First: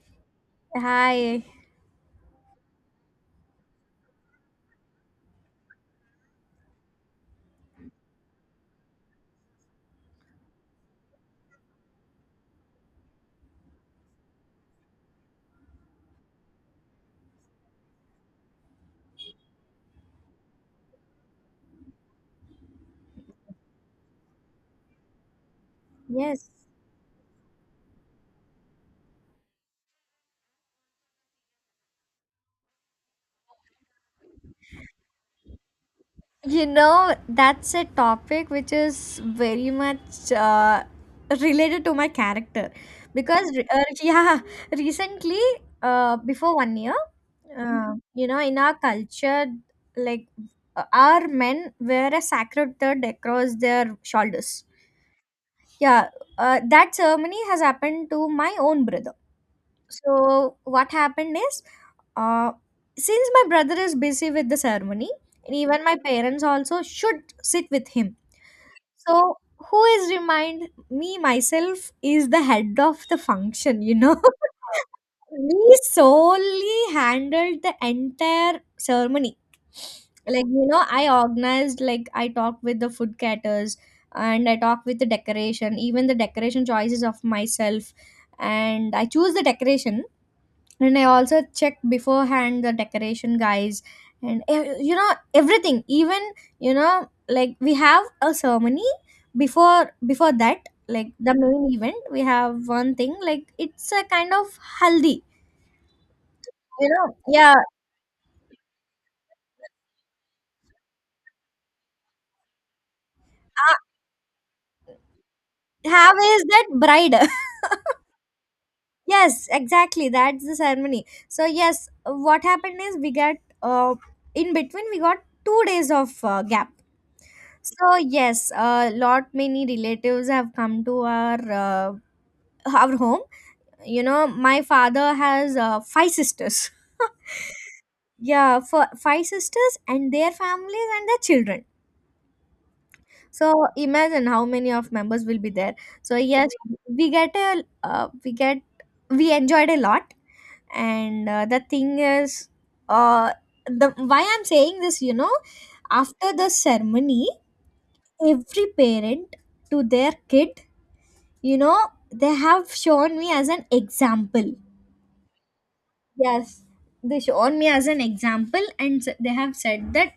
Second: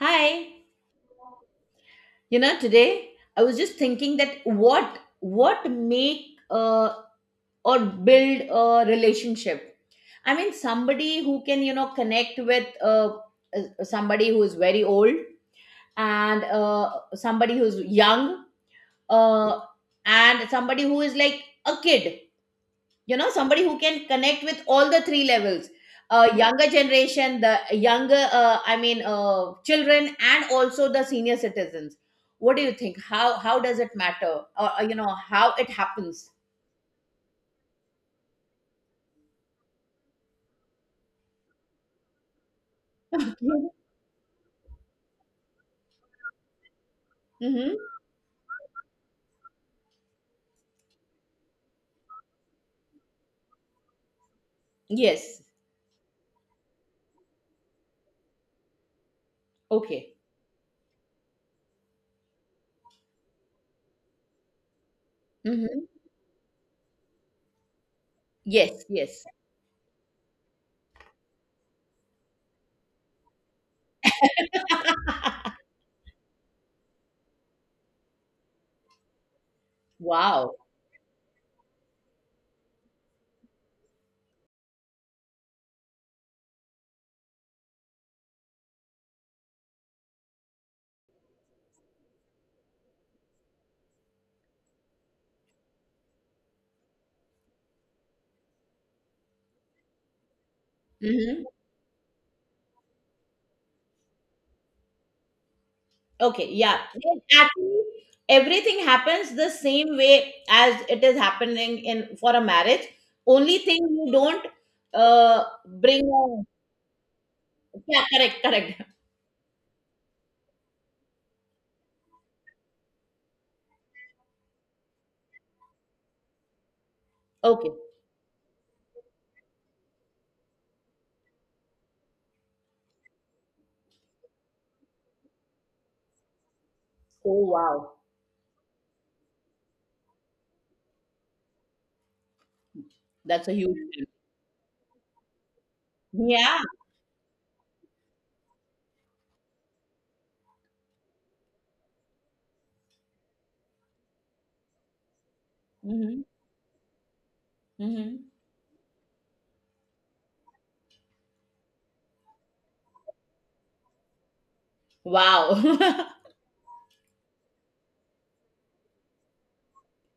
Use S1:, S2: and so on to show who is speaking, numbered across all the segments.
S1: Hi.
S2: Hi.
S1: Today I was just thinking that what make or build a relationship. I mean, somebody who can connect with somebody who is very old, and somebody who's young, uh, and somebody who is like a kid, somebody who can connect with all the three levels.
S2: Yes.
S1: Younger generation, the younger, I mean, children, and also the senior citizens. What do you think, how does it matter, or how it happens?
S2: You know, that's a topic which is very much related to my character because,
S1: Mm-hmm.
S2: yeah, recently, before 1 year, in our culture, like our men wear a sacred third across their shoulders.
S1: Yes.
S2: Yeah, that ceremony has happened to my own brother.
S1: Okay.
S2: So what happened is, uh, since my brother is busy with the ceremony, and even
S1: Mm-hmm.
S2: my parents also should sit with him.
S1: Yes, yes.
S2: So who is remind me myself is the head of the function. We solely handled the entire ceremony. Like
S1: Wow.
S2: you know, I organized, like I talked with the food caterers and I talked with the decoration, even the decoration choices of myself, and I choose the decoration, and I also checked beforehand the decoration guys, and you know everything. Even you know, like we have a ceremony before that, like the
S1: Mm-hmm.
S2: main event, we have one thing, like it's a kind of haldi,
S1: Okay, yeah.
S2: you know.
S1: Then
S2: Yeah,
S1: actually everything happens the same way as it is happening in for a marriage, only
S2: uh,
S1: thing you don't uh, bring
S2: have
S1: a.
S2: is that bride.
S1: Yeah, correct, correct.
S2: Yes, exactly, that's the ceremony, so yes, what happened is, we got, uh, in between we got 2 days of gap.
S1: Okay.
S2: So yes, a lot many relatives have come to our uh, our home. You know, my father has five sisters.
S1: Oh, wow.
S2: Yeah, for five sisters and their families and their children.
S1: That's a
S2: So
S1: huge thing.
S2: imagine how many of members will be there. So yes,
S1: Yeah.
S2: we get a we get we enjoyed a lot. And the thing is uh the why I'm saying this, you know,
S1: Hmm.
S2: after the ceremony,
S1: Hmm.
S2: every parent to their kid, you know, they have shown me as an example.
S1: Wow.
S2: Yes, they shown me as an example, and they have said that,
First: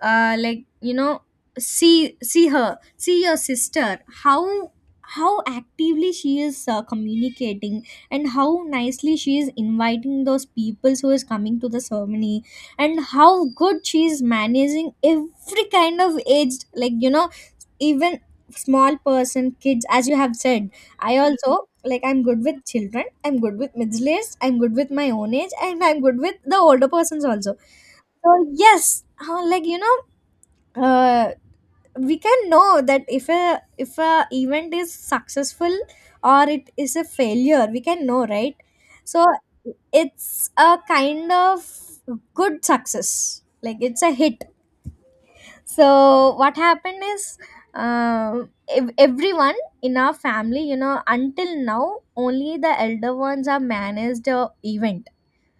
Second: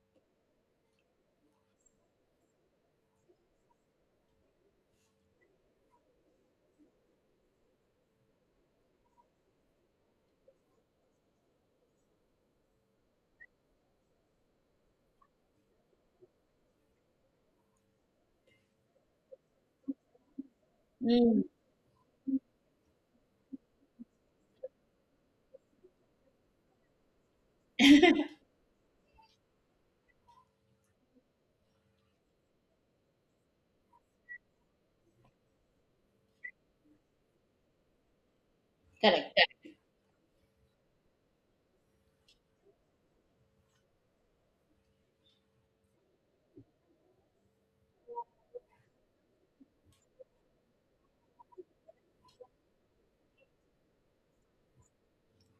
S2: like you know, see her, see your sister, how actively she is communicating, and how nicely she is inviting those people who is coming to the ceremony, and how good she is managing every kind of aged, like you know, even small person kids, as you have said. I
S1: Mm.
S2: also, like I'm good with children, I'm good with middle aged, I'm good with my own age, and I'm good with the older persons also. So yes, like you know, uh, we can know that if a event is successful or it is a failure, we can know, right? So
S1: Correct, correct,
S2: it's a kind of good success, like it's a hit. So what happened is, uh, everyone in our family, you know, until now only the elder ones are managed the event.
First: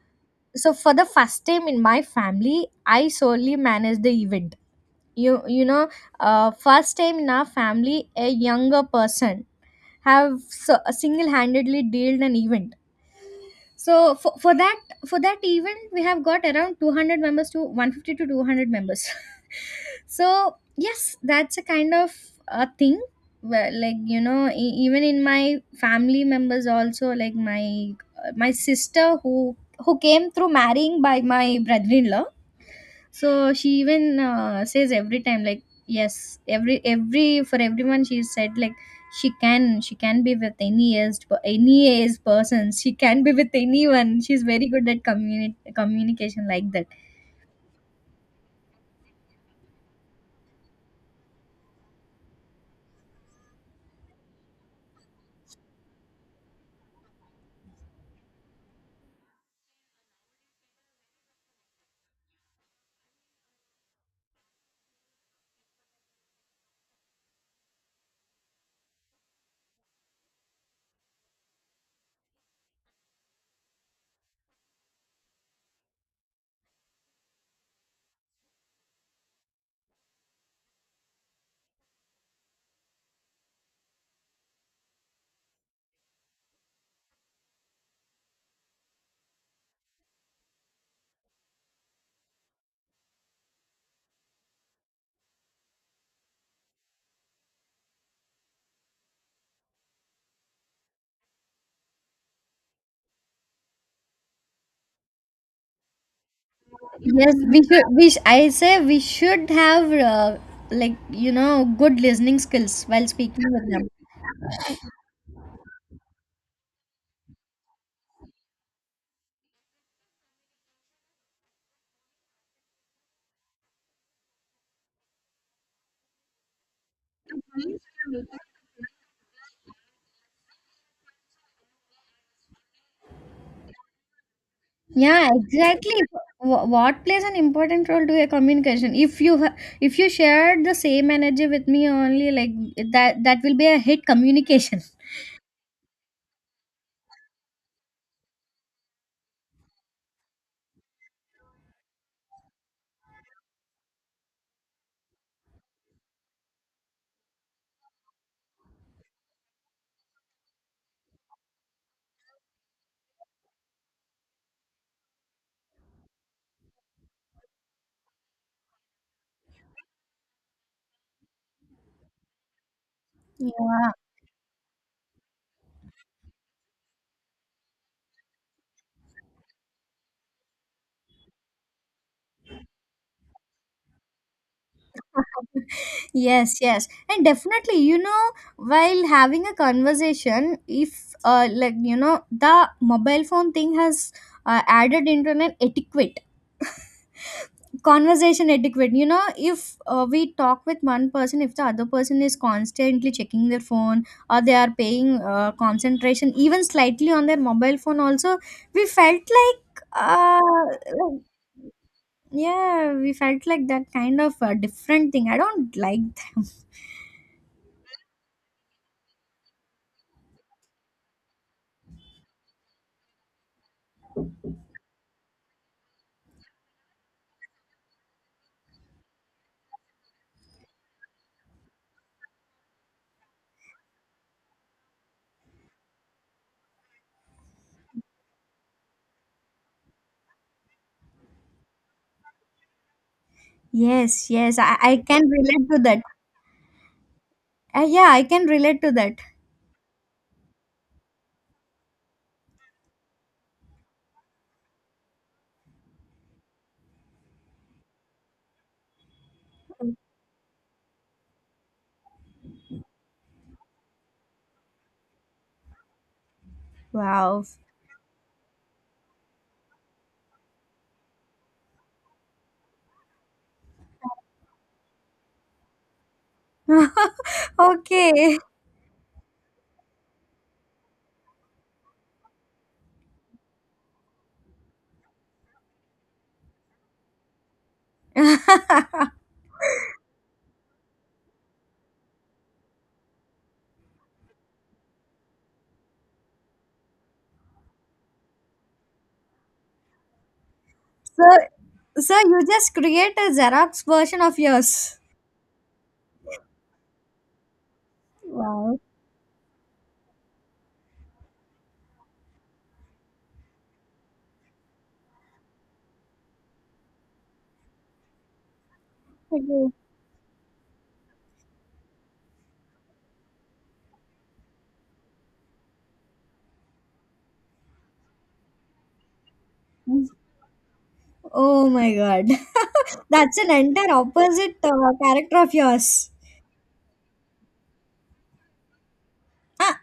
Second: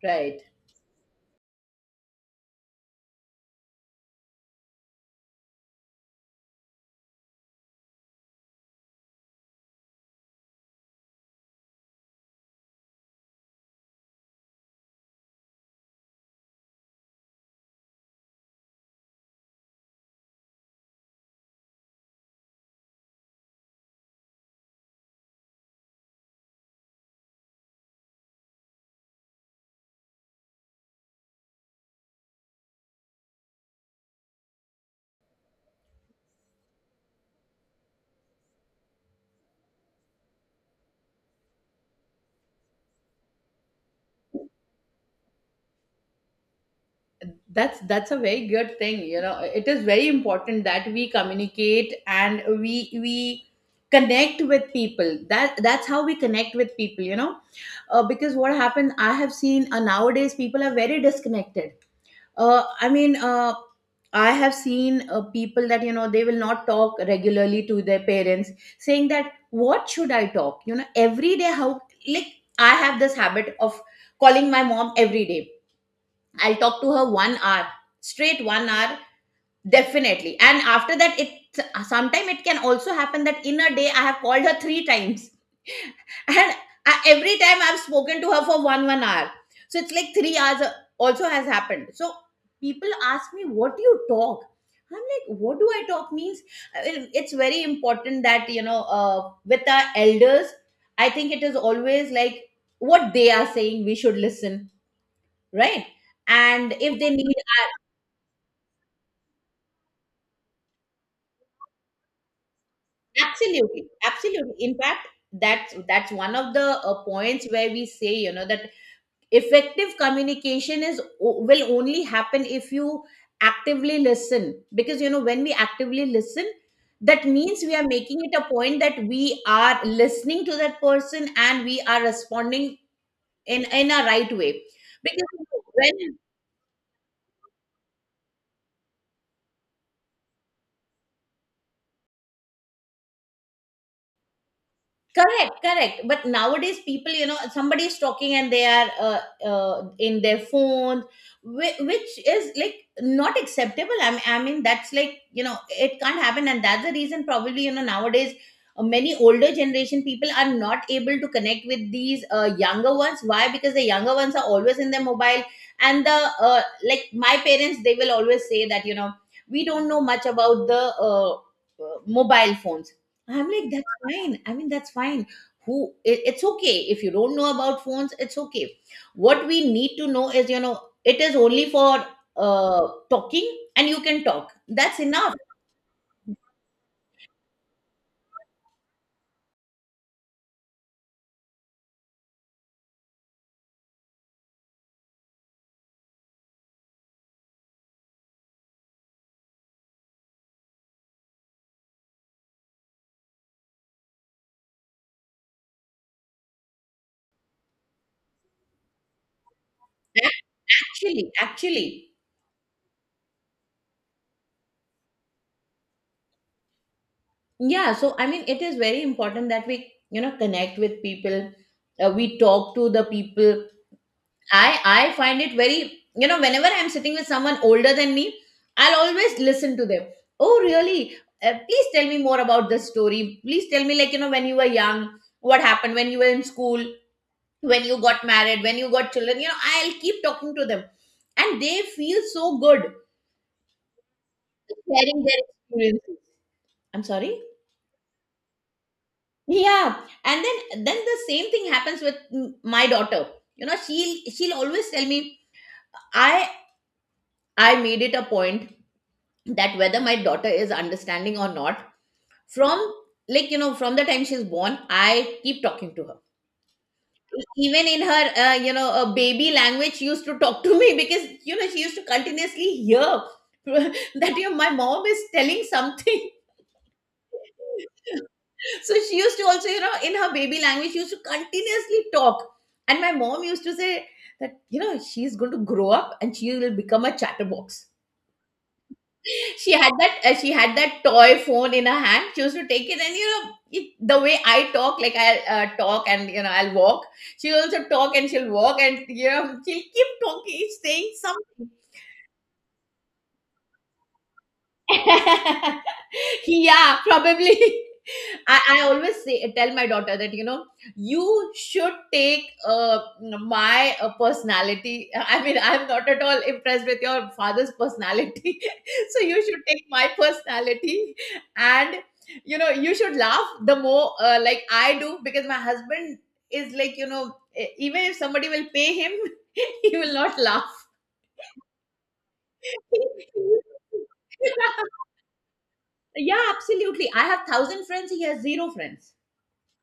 S1: right.
S2: So for the first time in my family, I solely managed the event, you know, first time in our family, a younger person have so, single-handedly dealt an event. So for that event, we have got around 200 members, to 150 to 200 members. So yes, that's a kind of a thing. Where, like you know, even in my family members also, like my sister, who came through marrying by my brother-in-law, so she even says every time, like yes, every for everyone she said, like she can be with any aged person, she can be with anyone, she's very good at communication, like that.
S1: That's a very good thing, you know. It is very important that we communicate and we connect with people. That's how we connect with people, you know. Because what happens, I have seen, nowadays people are very disconnected. I mean, I have seen, people that, they will not talk regularly to their parents, saying that, what should I talk? Every day, how, like, I have this habit of calling my mom every day. I'll talk to her 1 hour, straight 1 hour. Definitely. And after that, it sometime it can also happen that in a day I have called her three times. And every time I've spoken to her for one hour. So it's like 3 hours, also has happened. So people ask me, "What do you talk?" I'm like, "What do I talk?" Means, it's very important that, with our elders, I think it is always like what they are saying, we should listen, right? And if they
S2: Yes,
S1: need.
S2: we should we sh- I say we should have like you know, good listening skills while speaking with
S1: Absolutely,
S2: them.
S1: absolutely. In fact, that's one of the, points where we say, you know, that effective communication will only happen if you actively listen. Because you know, when we actively listen, that means we are making it a point that we are listening to that person, and we are responding in a right way.
S2: Yeah,
S1: Because
S2: exactly.
S1: when.
S2: What plays an important role to a communication? If you share the same energy with me only, like that, that will be a hit communication.
S1: Correct, correct. But nowadays, people, somebody is talking and they are, in their phones, which is like not acceptable. I mean, that's like, it can't happen. And that's the reason, probably, nowadays, many older generation people are not able to connect with these, younger ones. Why? Because the younger ones are always in their mobile. And like, my parents, they will always say that, we don't know much about the, mobile phones. I'm like,
S2: Yeah.
S1: fine. I mean, that's fine. Who It's okay if you don't know about phones, it's okay. What we need to know is, you know, it is only for talking, and you can talk. That's enough.
S2: Yes, yes, and definitely, you know, while having a conversation, if like you know, the mobile phone thing has added into an etiquette conversation etiquette, you know, if we talk with one person, if the other person is constantly checking their phone, or they are paying concentration even slightly on their mobile phone also, we felt like
S1: Ac-
S2: like-
S1: Actually, actually.
S2: yeah, we felt like that kind of different thing, I don't like them.
S1: Yeah, so I mean, it is very important that we, you know, connect with people. We talk to the people. I find it very, you know, whenever I'm sitting with someone older than me, I'll always listen to them. Oh, really? Please tell me more about this story. Please tell me, like, you know, when you were young, what happened when you were in school, when you got married, when you got children. I'll keep talking to them, and they feel so good
S2: Yes, yes, I
S1: sharing
S2: can
S1: their
S2: relate to that.
S1: experiences. I'm sorry.
S2: Yeah, I can relate to that.
S1: Yeah, and then the same thing happens with my daughter. She'll always tell me. I I made it a point that whether my daughter is understanding or not, from like, from the time she's born, I keep talking to her.
S2: Wow.
S1: Even in her, a baby language, she used to talk to me, because she used to continuously hear, that, my mom is telling something.
S2: Okay.
S1: So she used to also, in her baby language she used to continuously talk. And my mom used to say that, she's going to grow up and she will become a chatterbox. She had that, toy phone in her hand. She used to take it, and, the way I talk, like, I'll, talk, and, I'll walk. She'll also talk, and she'll walk, and, she'll keep talking saying
S2: So,
S1: something.
S2: so, you just create a Xerox version of yours.
S1: Yeah, probably. I,
S2: Wow.
S1: I always say, tell my daughter that, you know, you should take, my, personality. I mean, I'm not at all impressed with your father's personality, so you should
S2: Okay.
S1: take my personality, and, you should laugh the more, like I do, because my husband is like, even if somebody will pay him, he will not laugh.
S2: Oh my god. That's an entire opposite character of yours.
S1: Yeah, absolutely. I have thousand friends. He has zero friends.
S2: Ah,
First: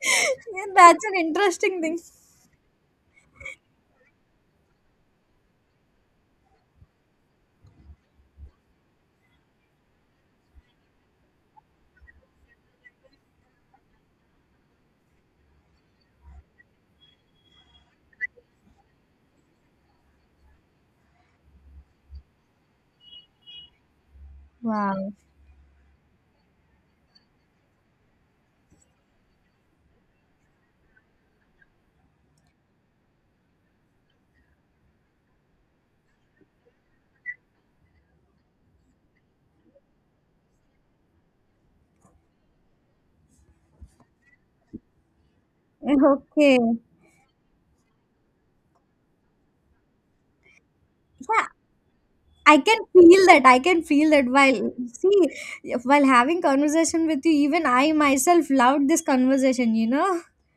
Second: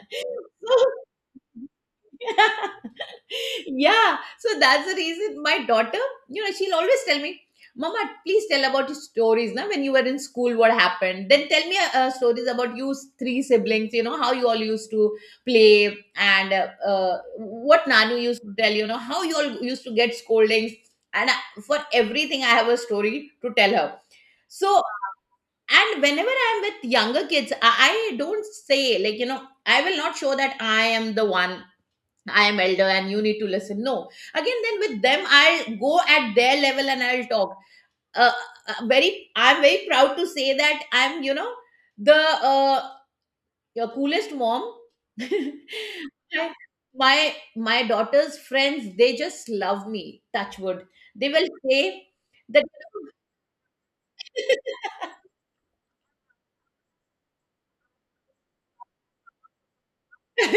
S2: that's an interesting thing.
S1: Yeah, so that's the reason my daughter, she'll always tell me, mama, please tell about your stories now, when you were in school, what happened, then tell me, stories about you three siblings, how you all used to play, and, what nanu used to tell, how you all used to get scoldings. And, for everything I have a story to tell her. So,
S2: Wow.
S1: and whenever I'm with younger kids, I don't say, like, I will not show that I am the one. I am elder and you need to listen. No. Again, then with them, I'll go at their level and I'll talk. Uh, I'm very proud to say that I'm, you know, the your coolest mom. I-
S2: Okay.
S1: my daughter's friends, they just love me. Touch wood. They
S2: Yeah,
S1: will say
S2: I
S1: that.
S2: can feel that. I can feel that, while having conversation with you, even I myself loved this conversation, you know?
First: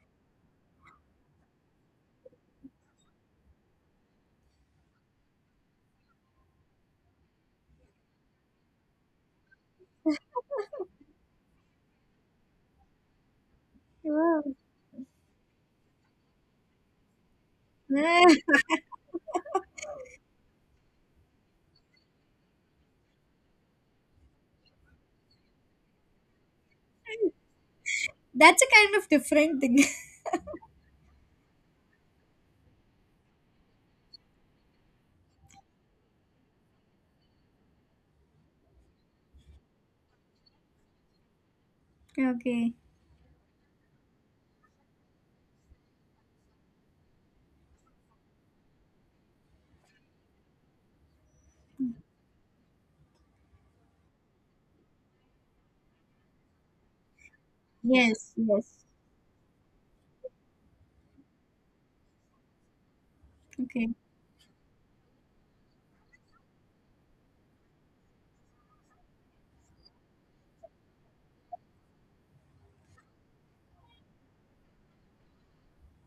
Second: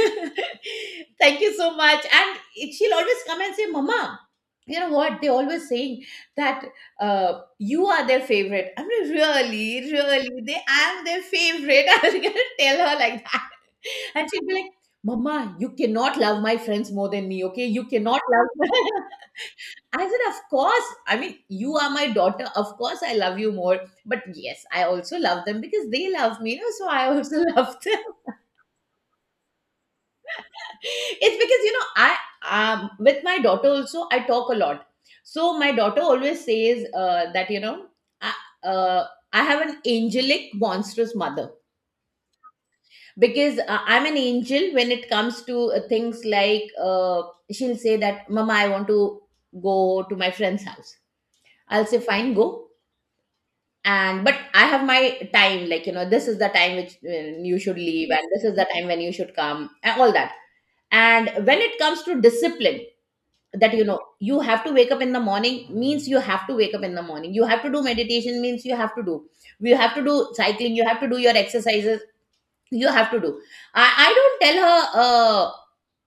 S1: Thank you so much. And she'll always come and say, "Mama, you know what they always saying, that, you are their favorite." I'm like, really? Really? They I'm their favorite? I was gonna tell her like that. And she'd be
S2: Wow.
S1: like, mama, you cannot love my friends more than me, okay, you cannot love. I said, of course. I mean, you are my daughter, of course I love you more, but yes, I also love them because they love me, so I also love them.
S2: That's a kind of different thing.
S1: It's because, I with my daughter also, I talk a lot. So my daughter always says, that, I, uh, I have an angelic monstrous mother,
S2: Okay.
S1: because, I'm an angel when it comes to, things like, she'll say that, mama, I want to go to my friend's house. I'll say, fine, go. And but I have my time, like, you know, this is the time which when you should leave, and
S2: Yes,
S1: this is the
S2: yes.
S1: time when you should come, and all that. And when it comes to discipline, that,
S2: Okay.
S1: you have to wake up in the morning means you have to wake up in the morning, you have to do meditation means you have to do, you have to do cycling, you have to do your exercises, you have to do. I don't tell her,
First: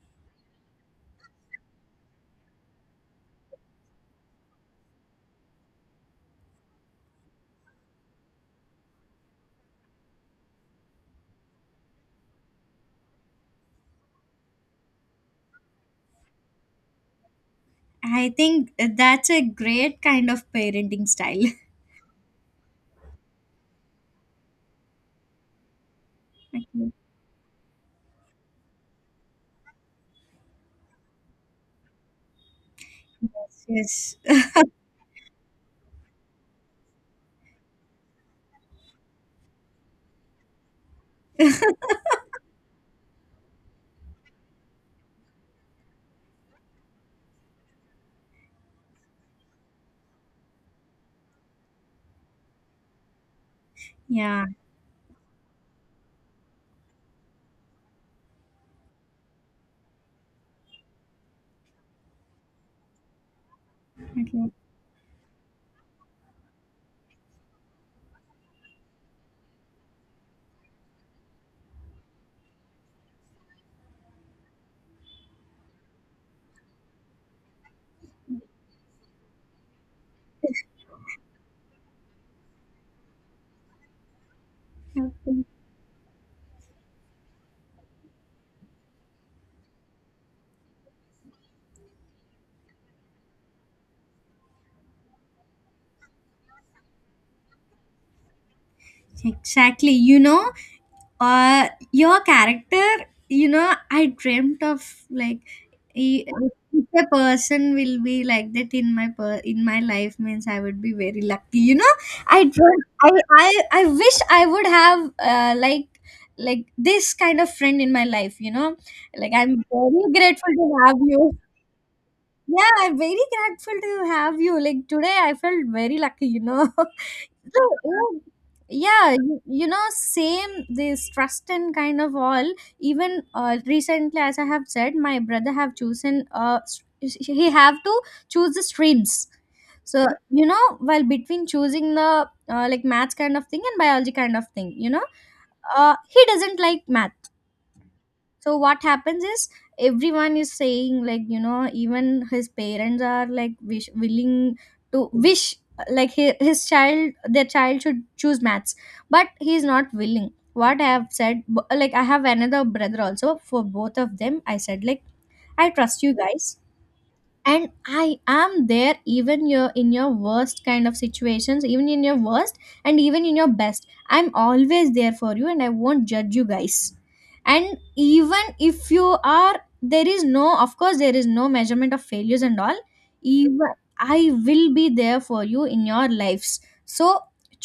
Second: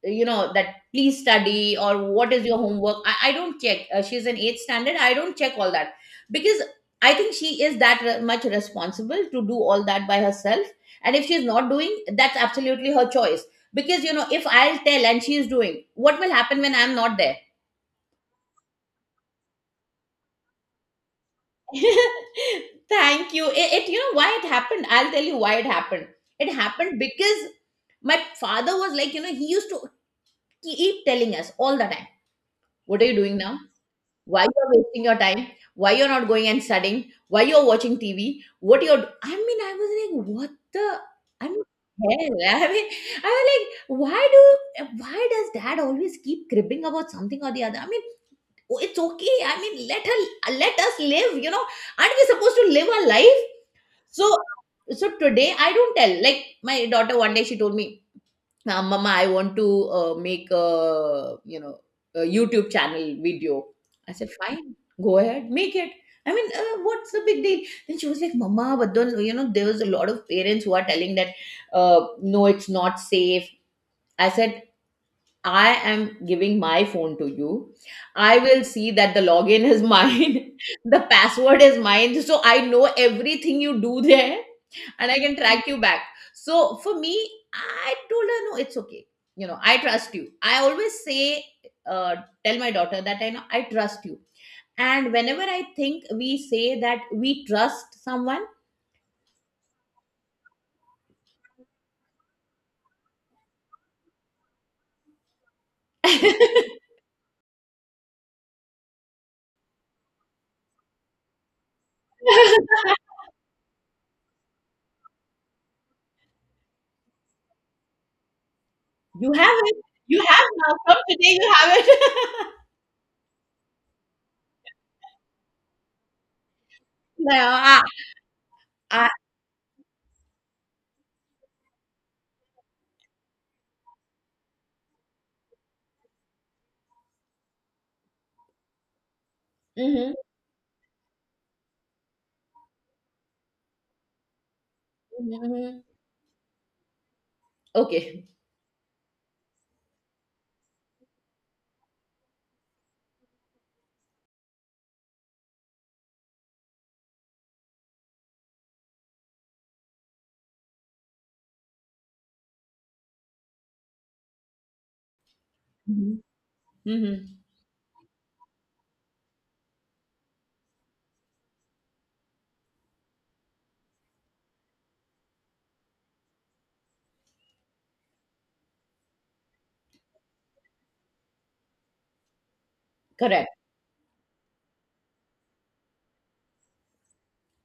S1: that please study, or what is your homework. I don't check. She's in eighth standard, I don't check all that, because I think she is that much responsible to do all that by herself. And if she's not doing, that's absolutely her choice. Because, if I'll tell and she is doing, what will happen when I'm not there?
S2: I think that's a great kind of parenting style.
S1: Thank you. You know why it happened? I'll tell you why it happened. It
S2: Okay.
S1: happened because my father was like, you know, he used to keep telling us all the time, "What are you doing now?
S2: Yes,
S1: Why
S2: yes.
S1: you are wasting your time? Why you're not going and studying? Why you're watching TV? What you're?" I mean, I was like, "What the? I mean, hell." I mean, I was like, "Why do? Why does dad always keep cribbing about something or the other?" I mean, it's okay. I mean, let us live. Aren't we supposed to live our life? So
S2: Yeah.
S1: so today I don't tell. Like my daughter one day she told me, mama, I want to make a YouTube channel video." I said,
S2: Okay.
S1: "Fine, go ahead, make it." I mean, what's the big deal? Then she was like, "Mama, but then, there was a lot of parents who are telling that, no, it's not safe." I said, I am giving my phone to you. I will see that the login is mine, the password is mine. So I know everything you do there, and I can
S2: Okay.
S1: track you back. So for me, I told her, no, it's okay. I trust you. I always say, uh, tell my daughter that I know I trust you. And whenever I think we say that we trust someone,
S2: Exactly. You know, or your character, I dreamt of, like he, if a person will be like that in my in my life, means I would be very lucky, you know. I
S1: you
S2: dreamt, I wish I would have like this kind of friend in my life, you know, like
S1: have
S2: I'm
S1: it.
S2: very
S1: You have
S2: grateful to
S1: now. From
S2: have you.
S1: today, you have it.
S2: Yeah, I'm very grateful to have you, like today I felt very lucky, you know.
S1: No,
S2: So, yeah,
S1: I,
S2: yeah, you know, same, this trust and kind of all. Even recently, as I have said, my brother have chosen. He have to choose the streams. So
S1: mhm.
S2: you know, while between choosing the like maths kind of thing and biology kind of thing, you know,
S1: Mhm.
S2: he doesn't like math.
S1: Okay.
S2: So what happens is, everyone is saying, like you know, even his parents are like wish, willing to wish, like his child, their child should choose maths, but he is not willing. What I have said, like, I have another brother also, for both of them I said like, I trust you
S1: Mhm.
S2: guys.
S1: Mhm.
S2: And I am there, even your, in your worst kind of situations, even in your worst and even in your best, I'm always there for you, and I won't judge you guys. And even if you are, there is no, of course there is no measurement of failures and all,
S1: Correct.
S2: even I will be there for you in your lives. So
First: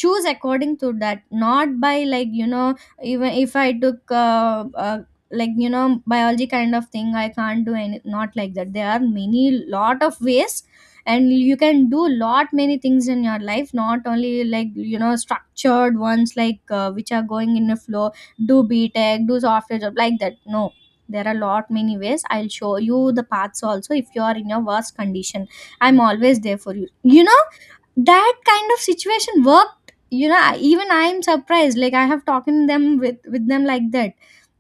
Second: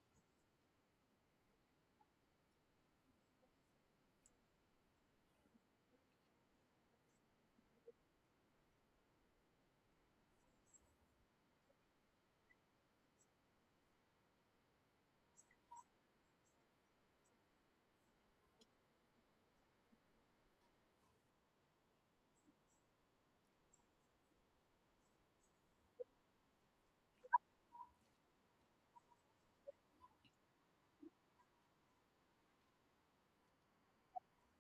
S2: choose according to that, not by, like you know, even if I took like you know biology kind of thing, I can't do any, not like that. There are many lot of ways, and you can do lot many things in your life, not only, like you know, structured ones, like which are going in a flow. Do btech, do software job, like that. No, there are lot many ways, I'll show you the paths also, if you are in your worst condition, I'm always there for you, you know. That kind of situation worked, you know. Even I'm surprised, like I have talked in them with them like that.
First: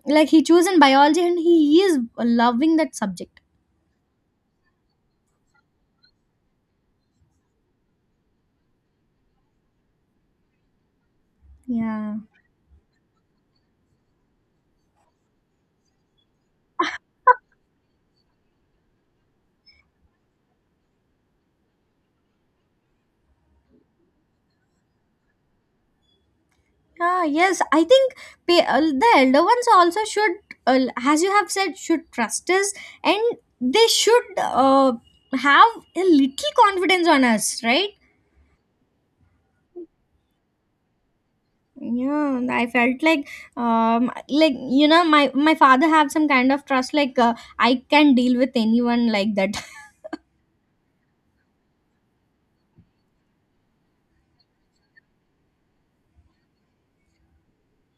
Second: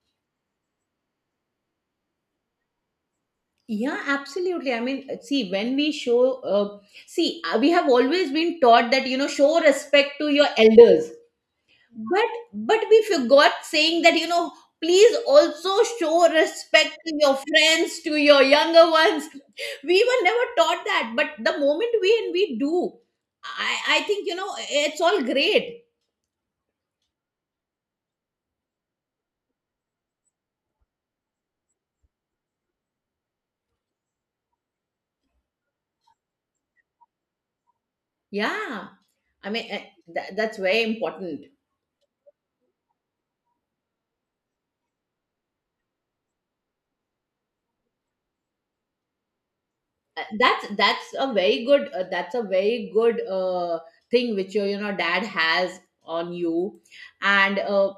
S2: Like he chosen biology, and he is loving that subject.
S1: Yeah, absolutely. I mean, see, when we show, see, we have always been taught that, you know, show respect to your elders.
S2: Yeah.
S1: But we forgot saying that, you know, please also show respect to your friends, to your younger ones. We were never taught that. But the moment we and we do, I think, you know, it's all great.
S2: Ah, yes, I think the elder ones also should, as you have said, should trust us, and they should have a little confidence on us, right?
S1: Yeah. I mean, eh, that's very important.
S2: Yeah, I felt like you know, my father have some kind of trust, like I can deal with anyone like that.
S1: That's a very good thing which your, dad has on you. And,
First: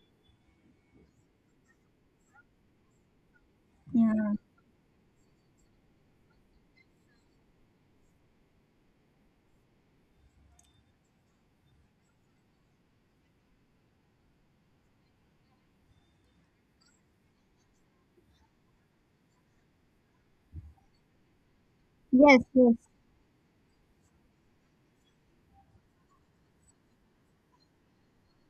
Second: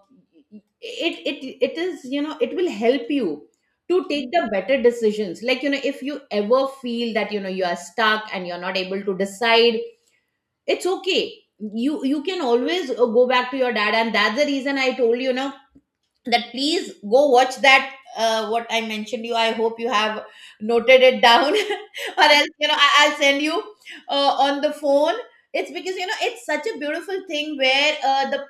S1: it will help you to take
S2: Yeah.
S1: the better decisions, like, you know, if you ever feel that, you are stuck and you're not able to decide, it's okay. You can always, go back to your dad. And that's the reason I told you, you know that please go watch that, what I mentioned you. I hope you have noted it down. Or
S2: Yes.
S1: else,
S2: Yes.
S1: I'll send you, on the phone. It's because, you know, it's such a beautiful thing where, the,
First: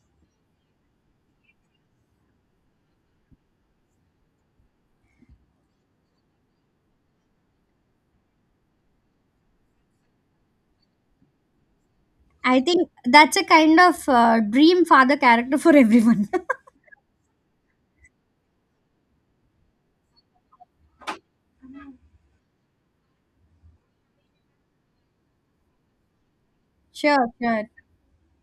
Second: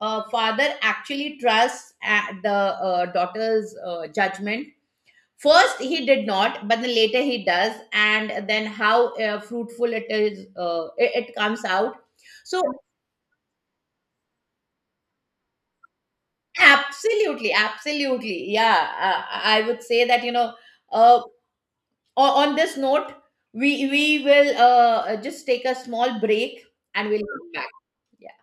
S1: father actually trusts, the, daughter's, judgment. First he did not, but then later he does, and then how, fruitful it is, it comes out.
S2: I
S1: So
S2: think that's a kind of dream father character for everyone.
S1: absolutely, absolutely, yeah. I would say that, you know, uh, on this note, we will, just take a small break and
S2: Sure,
S1: we'll come
S2: sure.
S1: back. Yeah.